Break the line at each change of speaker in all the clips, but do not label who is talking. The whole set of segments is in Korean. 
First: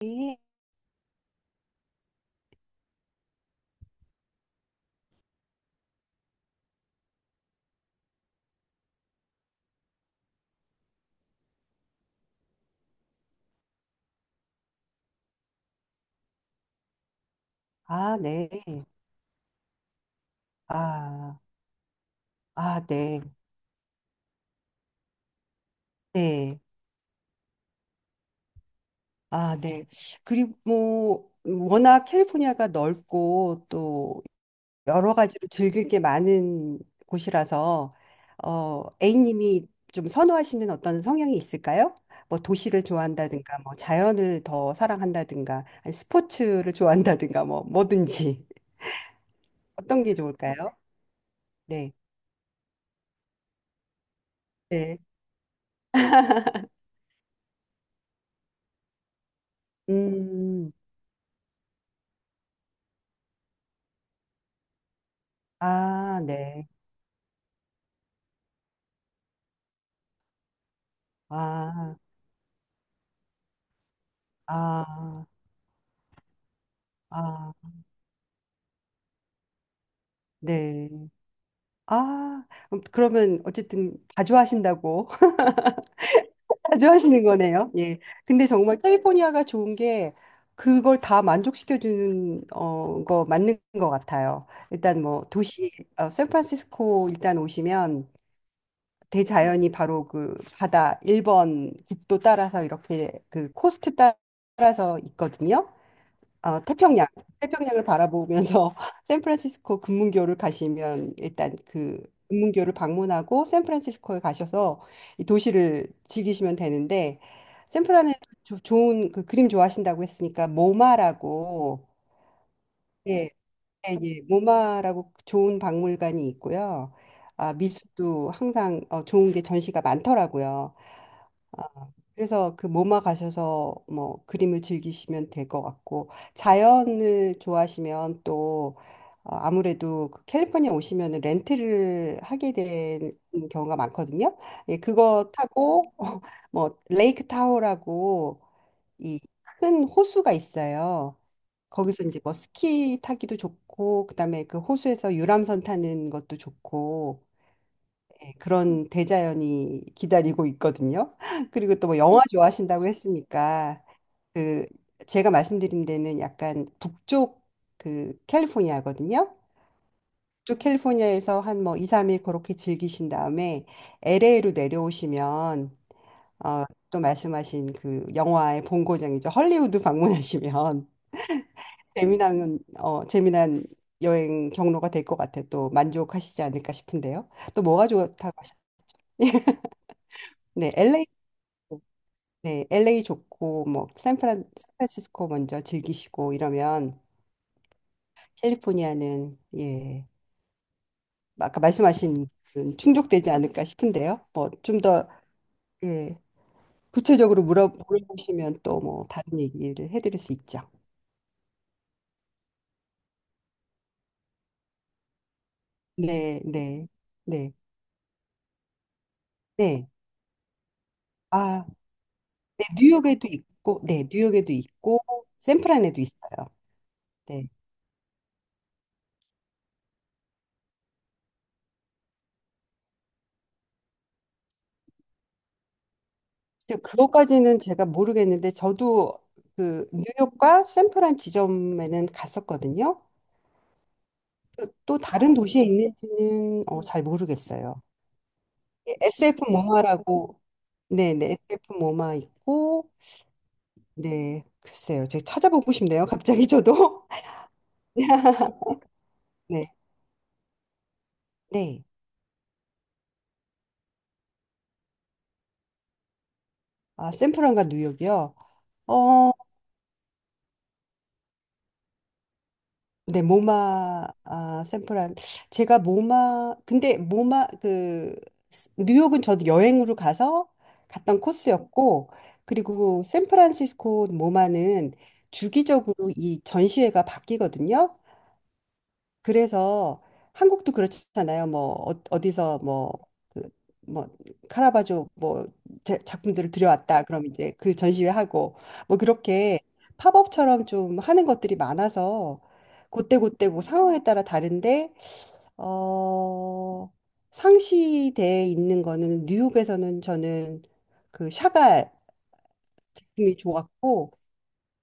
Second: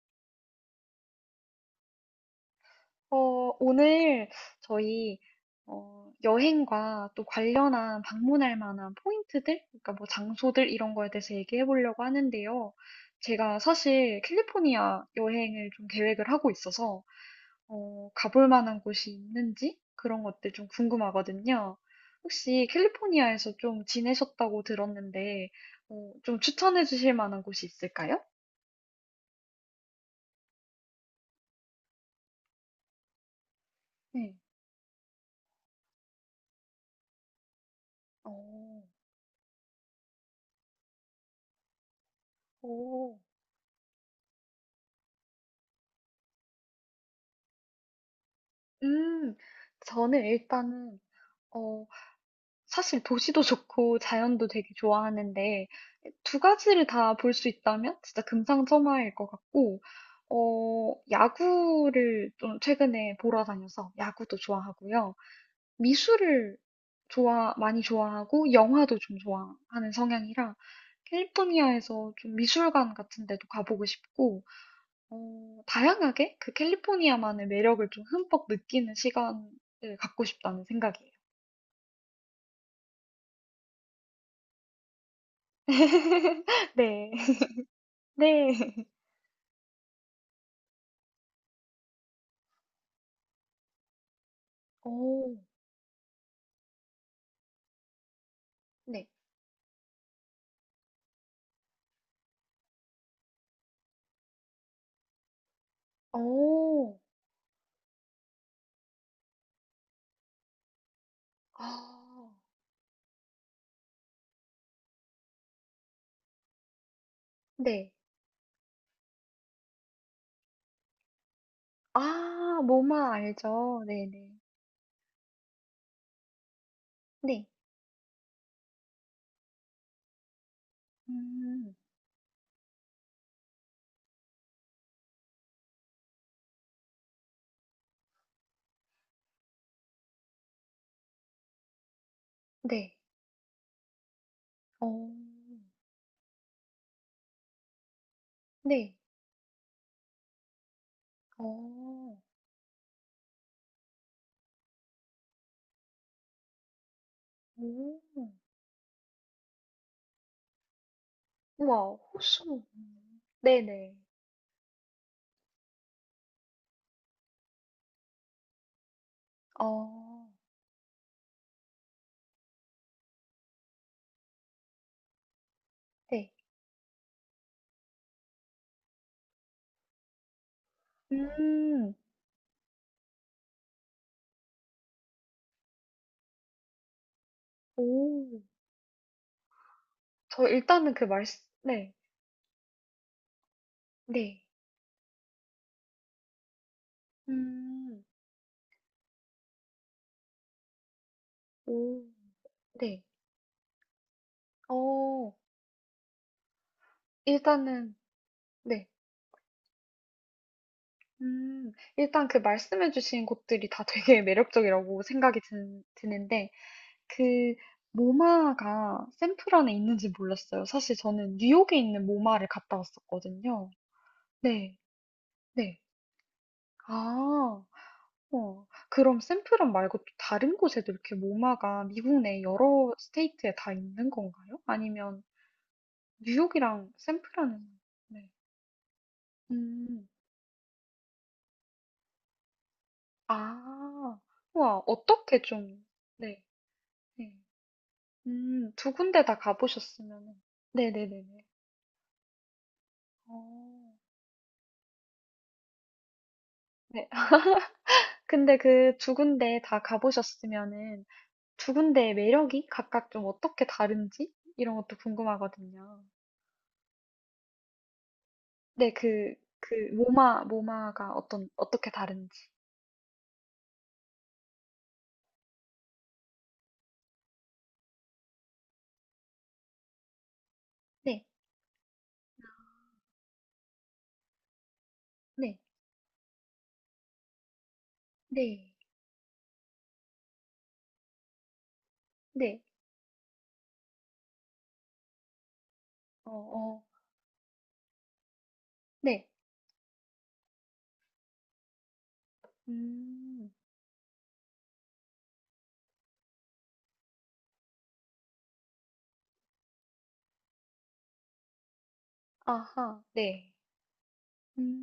네.
어, 오늘 저희 여행과 또 관련한 방문할 만한 포인트들, 그러니까 뭐 장소들 이런 거에 대해서 얘기해 보려고 하는데요. 제가 사실 캘리포니아 여행을 좀 계획을 하고 있어서
아,
가볼
네.
만한 곳이 있는지 그런 것들 좀
아,
궁금하거든요. 혹시
아, 네.
캘리포니아에서 좀 지내셨다고 들었는데 좀
네.
추천해 주실 만한 곳이 있을까요?
아, 네. 그리고 뭐, 워낙 캘리포니아가 넓고 또
네.
여러 가지로 즐길 게 많은 곳이라서,
어,
A님이 좀 선호하시는 어떤 성향이 있을까요? 뭐 도시를
오,
좋아한다든가, 뭐 자연을 더 사랑한다든가, 아니, 스포츠를 좋아한다든가, 뭐 뭐든지.
음,
어떤 게
저는
좋을까요?
일단은 어,
네.
사실 도시도 좋고 자연도 되게
네.
좋아하는데 두 가지를 다 볼 수 있다면 진짜 금상첨화일 것 같고
음,
야구를 좀 최근에 보러 다녀서 야구도 좋아하고요.
아,
미술을
네.
좋아 많이 좋아하고 영화도 좀 좋아하는 성향이라
아,
캘리포니아에서 좀 미술관 같은 데도 가보고 싶고
아.
다양하게 그 캘리포니아만의
아,
매력을 좀 흠뻑 느끼는 시간을 갖고 싶다는
네.
생각이에요.
아, 그러면 어쨌든 다 좋아하신다고 다
네.
좋아하시는 거네요. 예. 근데 정말
네.
캘리포니아가 좋은 게 그걸 다 만족시켜주는 거 맞는 것 같아요. 일단 뭐
오
도시 샌프란시스코 일단 오시면
네.
대자연이 바로 그 바다 1번 국도 따라서 이렇게 그 코스트 따라서 있거든요. 어,
오
태평양, 태평양을 바라보면서 샌프란시스코 금문교를 가시면 일단 그
아.
금문교를 방문하고 샌프란시스코에 가셔서 이 도시를 즐기시면 되는데
네.
샌프란에 좋은 그 그림 좋아하신다고 했으니까 모마라고
아 모마
예,
알죠.
예, 예,
네네.
모마라고 좋은 박물관이 있고요.
네.
아, 미술도 항상 좋은 게 전시가 많더라고요.
음.
그래서 그 모마 가셔서 뭐 그림을 즐기시면 될 것 같고 자연을 좋아하시면 또 아무래도 그 캘리포니아 오시면은 렌트를 하게
네.
된 경우가 많거든요. 예,
오
그거 타고 뭐 레이크 타호라고
네.
이 큰 호수가 있어요. 거기서
오.
이제 뭐 스키 타기도 좋고 그다음에 그 호수에서 유람선 타는 것도 좋고
오.
네, 그런 대자연이 기다리고 있거든요. 그리고 또
우와.
뭐 영화
호수.
좋아하신다고
음.
했으니까
네네.
그 제가 말씀드린 데는 약간 북쪽 그 캘리포니아거든요.
어.
북쪽 캘리포니아에서 한 뭐 2, 3일 그렇게 즐기신 다음에 LA로 내려오시면
네.
또 말씀하신 그 영화의 본고장이죠. 헐리우드 방문하시면
음.
재미난 여행 경로가 될 것 같아요. 또 만족하시지 않을까 싶은데요. 또 뭐가 좋다고
오.
하셨
저
네,
일단은 그
LA
말씀 네.
네, LA 좋고 뭐
네.
샌프란시스코 먼저 즐기시고 이러면
음.
캘리포니아는 예, 아까
오.
말씀하신 그
네.
충족되지 않을까 싶은데요. 뭐 좀 더
어.
예, 구체적으로 물어
일단은
물어보시면 또
네.
뭐 다른 얘기를 해드릴 수 있죠.
일단 그 말씀해주신 곳들이 다 되게 매력적이라고 생각이
네,
드는데,
네,
그
네,
모마가 샌프란에
네.
있는지 몰랐어요. 사실 저는
아,
뉴욕에 있는 모마를
네,
갔다
뉴욕에도
왔었거든요.
있고, 네, 뉴욕에도
네,
있고
네.
샌프란에도 있어요. 네.
아, 어. 그럼 샌프란 말고 또 다른 곳에도 이렇게 모마가 미국 내 여러 스테이트에 다 있는 건가요? 아니면
근데
뉴욕이랑
그것까지는
샌프란은,
제가
네.
모르겠는데 저도 그
음,
뉴욕과 샌프란 지점에는 갔었거든요.
아,
또
우와,
또 다른
어떻게
도시에
좀, 네,
있는지는 잘
네.
모르겠어요.
두 군데 다
SF
가보셨으
모마라고,
면
네네,
네네네네.
SF 모마 있고,
어.
네, 글쎄요. 제가 찾아보고 싶네요. 갑자기 저도.
네. 근데 그 두 군데
네,
다 가보셨으면은 두
네.
군데의 매력이 각각 좀 어떻게 다른지 이런 것도 궁금하거든요.
아, 샌프란과 뉴욕이요?
네,
어,
그, 그 모마, 모마가 어떻게 다른지.
네, 모마 아, 샌프란 제가 모마 근데 모마 그 뉴욕은 저도 여행으로 가서 갔던
네,
코스였고 그리고 샌프란시스코 모마는
네,
주기적으로 이 전시회가 바뀌거든요.
네,
그래서 한국도 그렇잖아요. 뭐 어디서
네.
뭐 그 뭐 카라바조 뭐
어,
작품들을
어,
들여왔다. 그럼 이제 그 전시회 하고 뭐
네.
그렇게 팝업처럼 좀 하는 것들이 많아서 그때그때
음,
그 상황에 따라 다른데 어 상시대에 있는 거는 뉴욕에서는 저는 그 샤갈
아하,
작품이
네.
좋았고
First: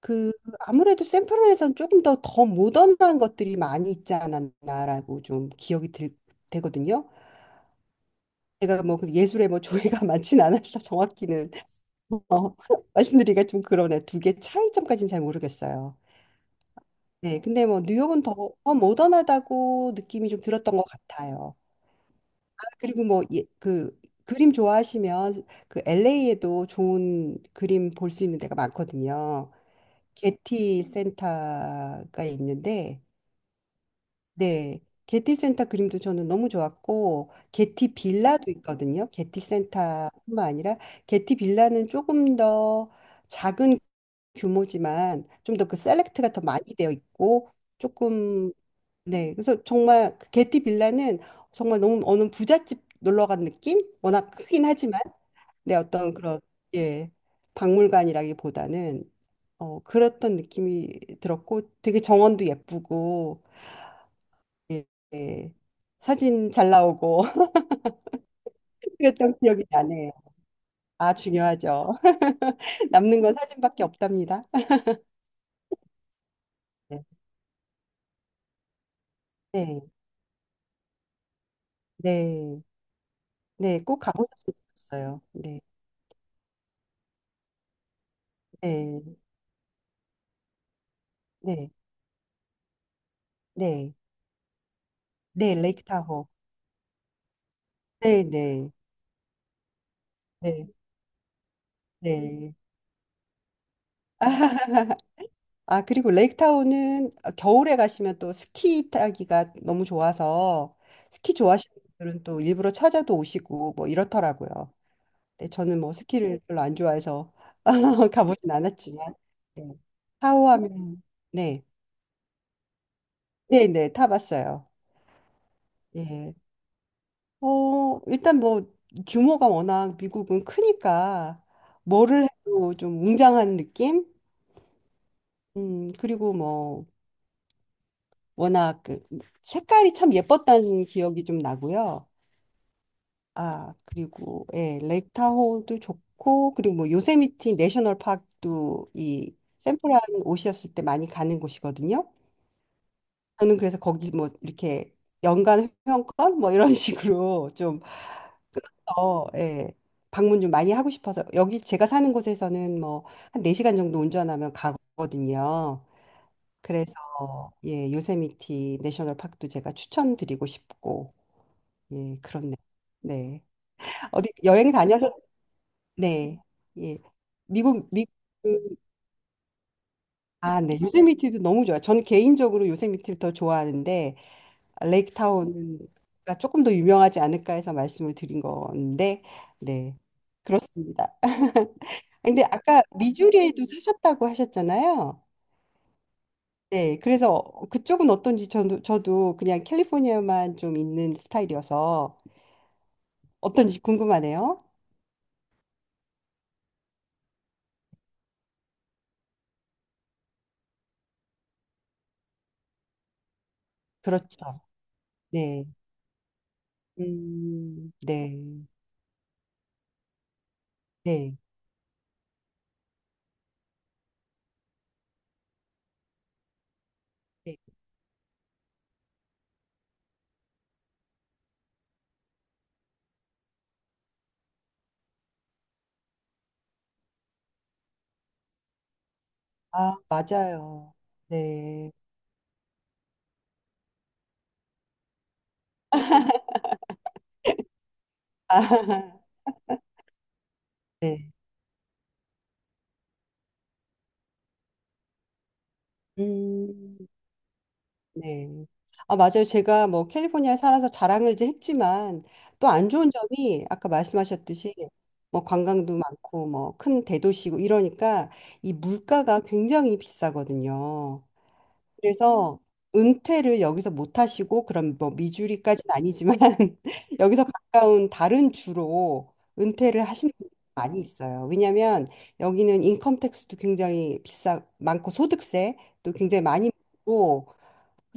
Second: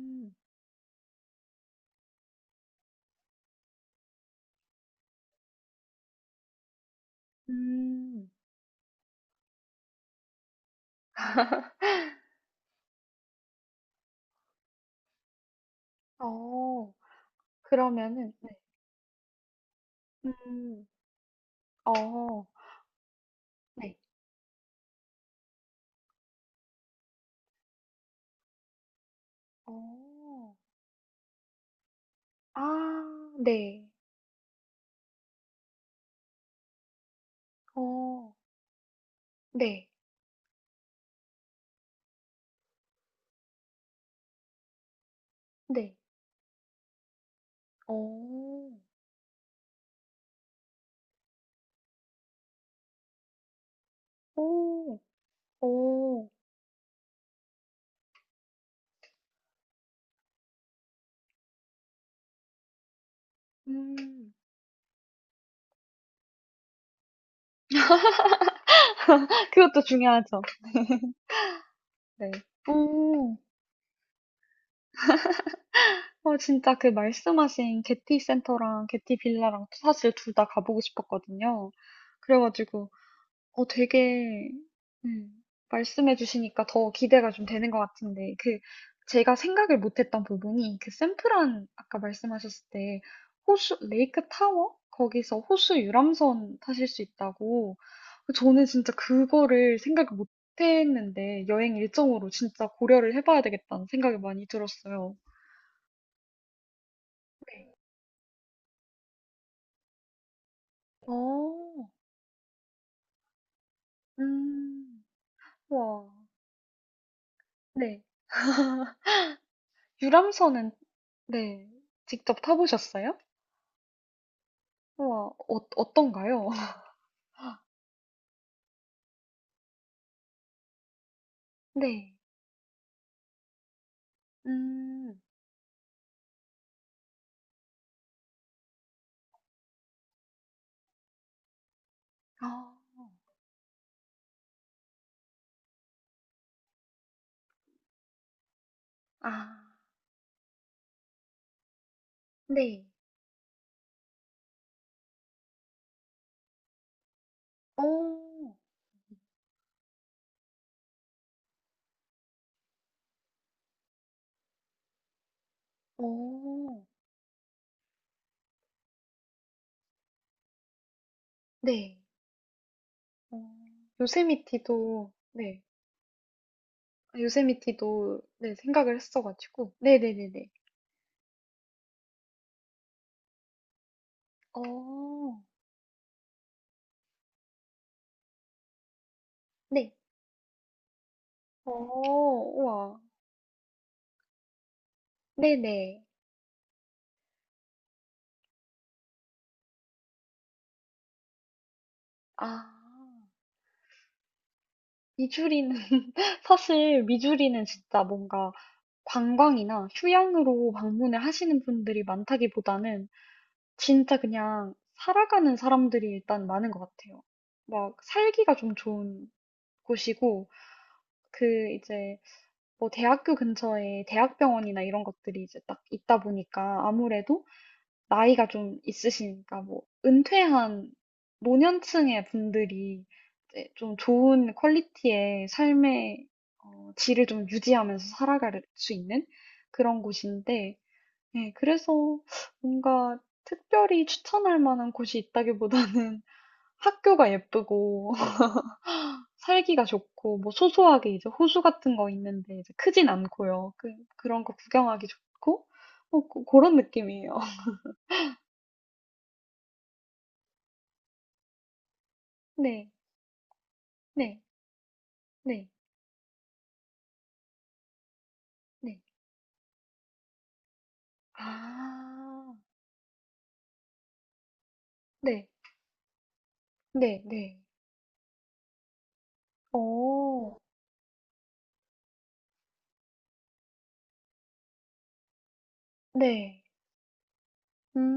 그 아무래도 샌프란에서는 조금 더 모던한 것들이 많이 있지 않았나라고 좀 기억이 들, 되거든요.
음.
제가 뭐그 예술에 뭐 조예가 많진 않아서 정확히는 어, 말씀드리기가 좀 그러네. 2개 차이점까지는 잘 모르겠어요.
어,
네, 근데 뭐 뉴욕은
그러면은,
더,
네.
더 모던하다고 느낌이 좀 들었던 것
음,
같아요.
어,
아, 그리고 뭐 예,
네.
그 그림 좋아하시면 그 LA에도 좋은 그림 볼 수 있는 데가 많거든요.
어.
게티 센터가
아
있는데
네.
네. 게티 센터 그림도 저는 너무 좋았고, 게티
어.
빌라도 있거든요. 게티
네.
센터뿐만 아니라, 게티 빌라는 조금 더 작은 규모지만, 좀 더 그
네.
셀렉트가 더 많이 되어 있고, 조금,
어.
네. 그래서 정말, 그 게티 빌라는 정말 너무 어느 부잣집 놀러 간 느낌? 워낙 크긴
오.
하지만, 네. 어떤
오.
그런, 예. 박물관이라기보다는, 그랬던 느낌이 들었고, 되게 정원도 예쁘고,
음.
예, 예. 사진 잘 나오고 그랬던 기억이
그것도
나네요.
중요하죠.
아, 중요하죠.
네.
남는 건
오.
사진밖에 없답니다.
진짜 그
네,
말씀하신 게티 센터랑 게티 빌라랑
네,
사실 둘 다 가보고 싶었거든요. 그래
네,
가지고
네, 꼭
되게,
가보셨으면 좋겠어요.
음,
네,
말씀해 주시니까 더 기대가 좀 되는 것 같은데, 그,
네,
제가 생각을 못 했던 부분이, 그 샌프란,
네,
아까 말씀하셨을 때, 호수,
네,
레이크 타워? 거기서
네,
호수
레이크 타호.
유람선 타실 수 있다고.
네,
저는
네,
진짜 그거를 생각을 못
네,
했는데, 여행 일정으로
네.
진짜 고려를 해봐야 되겠다는 생각이 많이 들었어요.
아, 그리고 레이크 타호는
네.
겨울에 가시면 또 스키 타기가 너무 좋아서 스키 좋아하시는
어,
분들은 또 일부러 찾아도 오시고 뭐 이렇더라고요.
음,
네, 저는 뭐
와.
스키를 별로 안 좋아해서
네.
가보진 않았지만 네.
유람선은,
타오하면 네,
네. 직접 타보셨어요?
네, 네, 타봤어요.
우와,
예.
어떤가요?
일단 뭐 규모가 워낙 미국은 크니까
네.
뭐를 해도 좀 웅장한 느낌?
음,
그리고 뭐 워낙 그 색깔이 참 예뻤다는 기억이 좀 나고요.
아,
아, 그리고 예, 레이크 타호도 좋고 그리고 뭐 요세미티 내셔널 파크도
아,
이 샌프란 오셨을 때 많이 가는 곳이거든요.
네.
저는 그래서 거기 뭐 이렇게 연간 회원권 뭐 이런 식으로 좀
오,
더, 예, 방문 좀 많이 하고 싶어서 여기 제가 사는 곳에서는 뭐 한 4시간 정도 운전하면 가거든요.
오,
그래서 예, 요세미티 내셔널 파크도 제가 추천드리고 싶고
네.
예, 그렇네요. 네. 네.
어,
어디 여행
요세미티도,
다녀서
네.
네. 예.
아,
미국 미
요세미티도, 네, 생각을 했어가지고. 네네네네.
아, 네. 요세미티도 너무 좋아요. 저는 개인적으로 요세미티를 더 좋아하는데
어,
레이크타운가 조금 더 유명하지 않을까 해서 말씀을 드린 건데,
네.
네, 그렇습니다.
어,
근데 아까
우와.
미주리에도 사셨다고 하셨잖아요.
네네.
네, 그래서 그쪽은 어떤지 저도 그냥 캘리포니아만 좀 있는 스타일이어서
아,
어떤지 궁금하네요.
미주리는, 사실 미주리는 진짜 뭔가 관광이나 휴양으로 방문을 하시는 분들이 많다기보다는 진짜
그렇죠.
그냥 살아가는
네,
사람들이 일단 많은 것 같아요. 막
네,
살기가 좀 좋은 곳이고,
네,
그 이제 뭐 대학교 근처에 대학병원이나 이런 것들이 이제 딱 있다 보니까 아무래도
네.
나이가 좀 있으시니까 뭐 은퇴한 노년층의 분들이 이제 좀 좋은 퀄리티의 삶의 질을 좀 유지하면서 살아갈 수 있는
아,
그런 곳인데,
맞아요.
네,
네,
그래서 뭔가 특별히 추천할 만한 곳이 있다기보다는 학교가 예쁘고
아,
살기가 좋고 뭐 소소하게 이제
네,
호수 같은 거 있는데 이제 크진 않고요. 그런 거 구경하기 좋고 뭐 그런
음.
느낌이에요.
네. 아, 맞아요. 제가 뭐 캘리포니아에 살아서 자랑을 이제 했지만 또
네,
안 좋은 점이 아까
네,
말씀하셨듯이 뭐
네,
관광도 많고 뭐 큰 대도시고 이러니까 이
네.
물가가 굉장히 비싸거든요.
아,
그래서 은퇴를 여기서 못 하시고 그럼 뭐
네,
미주리까지는 아니지만
네,
여기서
네.
가까운 다른 주로 은퇴를 하시는
오,
분들이 많이 있어요. 왜냐하면 여기는 인컴 텍스도 굉장히 비싸 많고 소득세도 굉장히
네,
많이 고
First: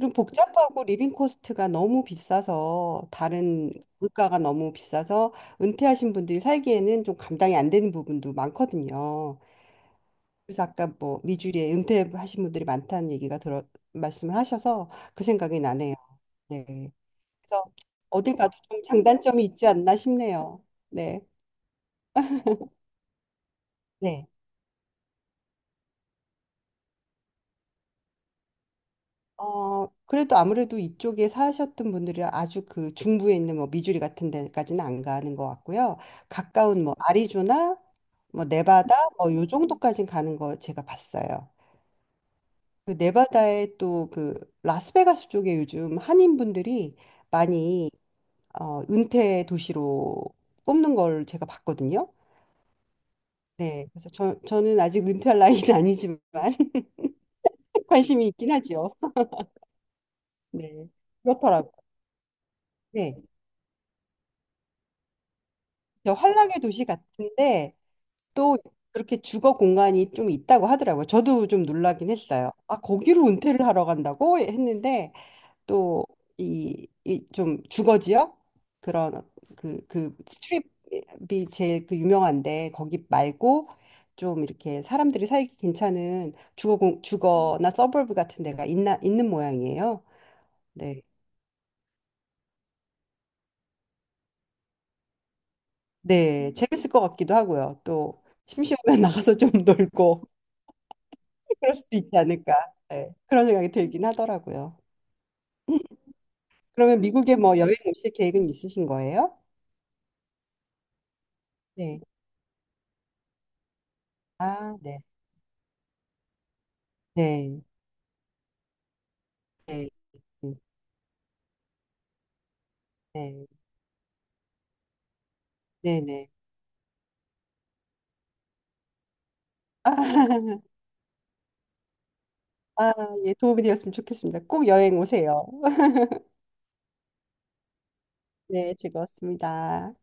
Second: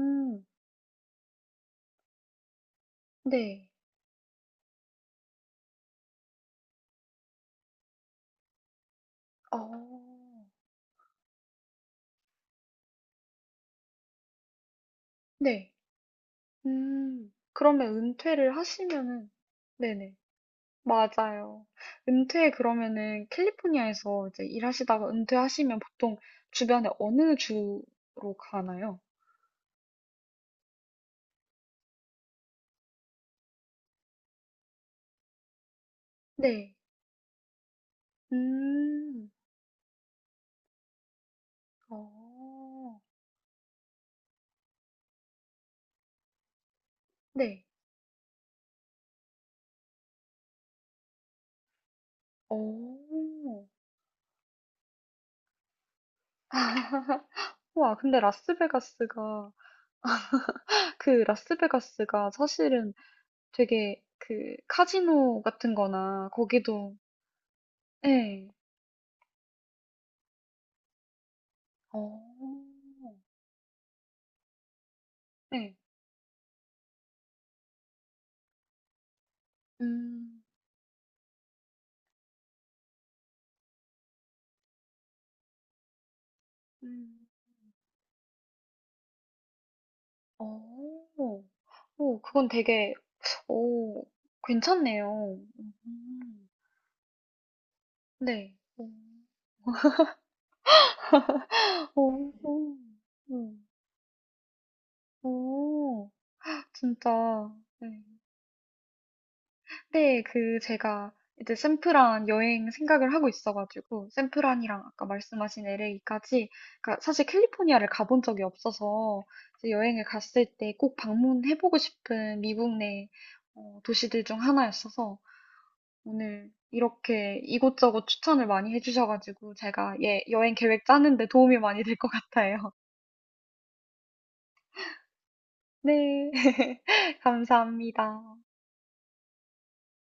그 복잡하고 리빙 코스트가 너무 비싸서
네,
다른 물가가 너무 비싸서 은퇴하신 분들이 살기에는 좀 감당이 안 되는 부분도 많거든요.
어,
그래서 아까 뭐 미주리에 은퇴하신 분들이 많다는 얘기가 들어 말씀을 하셔서 그 생각이
네,
나네요. 네. 그래서
그러면
어딜
은퇴를
가도 좀
하시면은
장단점이 있지 않나
네네.
싶네요. 네.
맞아요. 은퇴 그러면은
네.
캘리포니아에서 이제 일하시다가 은퇴하시면 보통 주변에 어느 주로 가나요?
그래도 아무래도 이쪽에 사셨던 분들이 아주 그 중부에 있는 뭐 미주리 같은 데까지는 안 가는 것 같고요.
네.
가까운 뭐 아리조나, 뭐 네바다,
음.
뭐 요 정도까는 가는 거 제가 봤어요. 그
어.
네바다에 또 그 라스베가스 쪽에 요즘 한인분들이
네.
많이 은퇴 도시로 꼽는 걸 제가 봤거든요.
어.
네. 그래서 저는 아직 은퇴할 나이는 아니지만
와, 근데
관심이 있긴 하죠.
라스베가스가
네. 그렇더라고요.
사실은
네.
되게 그 카지노 같은
저
거나
환락의 도시
거기도
같은데
네.
또 그렇게 주거 공간이 좀 있다고 하더라고요. 저도 좀
어.
놀라긴 했어요. 아, 거기로 은퇴를 하러 간다고 했는데
네.
또 이 좀 주거 지역 그런 그
음.
스트립이 제일 그 유명한데 거기 말고 좀 이렇게 사람들이 살기 괜찮은
음.
주거나 서버브 같은 데가 있나 있는 모양이에요. 네.
어. 오, 그건 되게 오, 괜찮네요.
네, 재밌을 것 같기도 하고요. 또
네.
심심하면 나가서 좀 놀고 그럴 수도 있지
오,
않을까.
오,
예, 그런
오,
생각이 들긴 하더라고요.
오,
그러면
진짜.
미국에 뭐 여행
네.
오실 계획은 있으신 거예요?
근데 그 제가 이제
네.
샌프란 여행 생각을 하고 있어가지고
아,
샌프란이랑
네.
아까 말씀하신 LA까지 그러니까 사실
네.
캘리포니아를 가본 적이 없어서 이제
네.
여행을 갔을
네.
때 꼭 방문해보고 싶은 미국 내
네.
도시들 중 하나였어서
네. 네.
오늘 이렇게 이곳저곳 추천을 많이 해주셔가지고
아,
제가 예, 여행 계획 짜는데 도움이 많이 될 것 같아요.
아, 예, 도움이 되었으면 좋겠습니다. 꼭 여행 오세요.
네, 감사합니다.
네, 즐거웠습니다.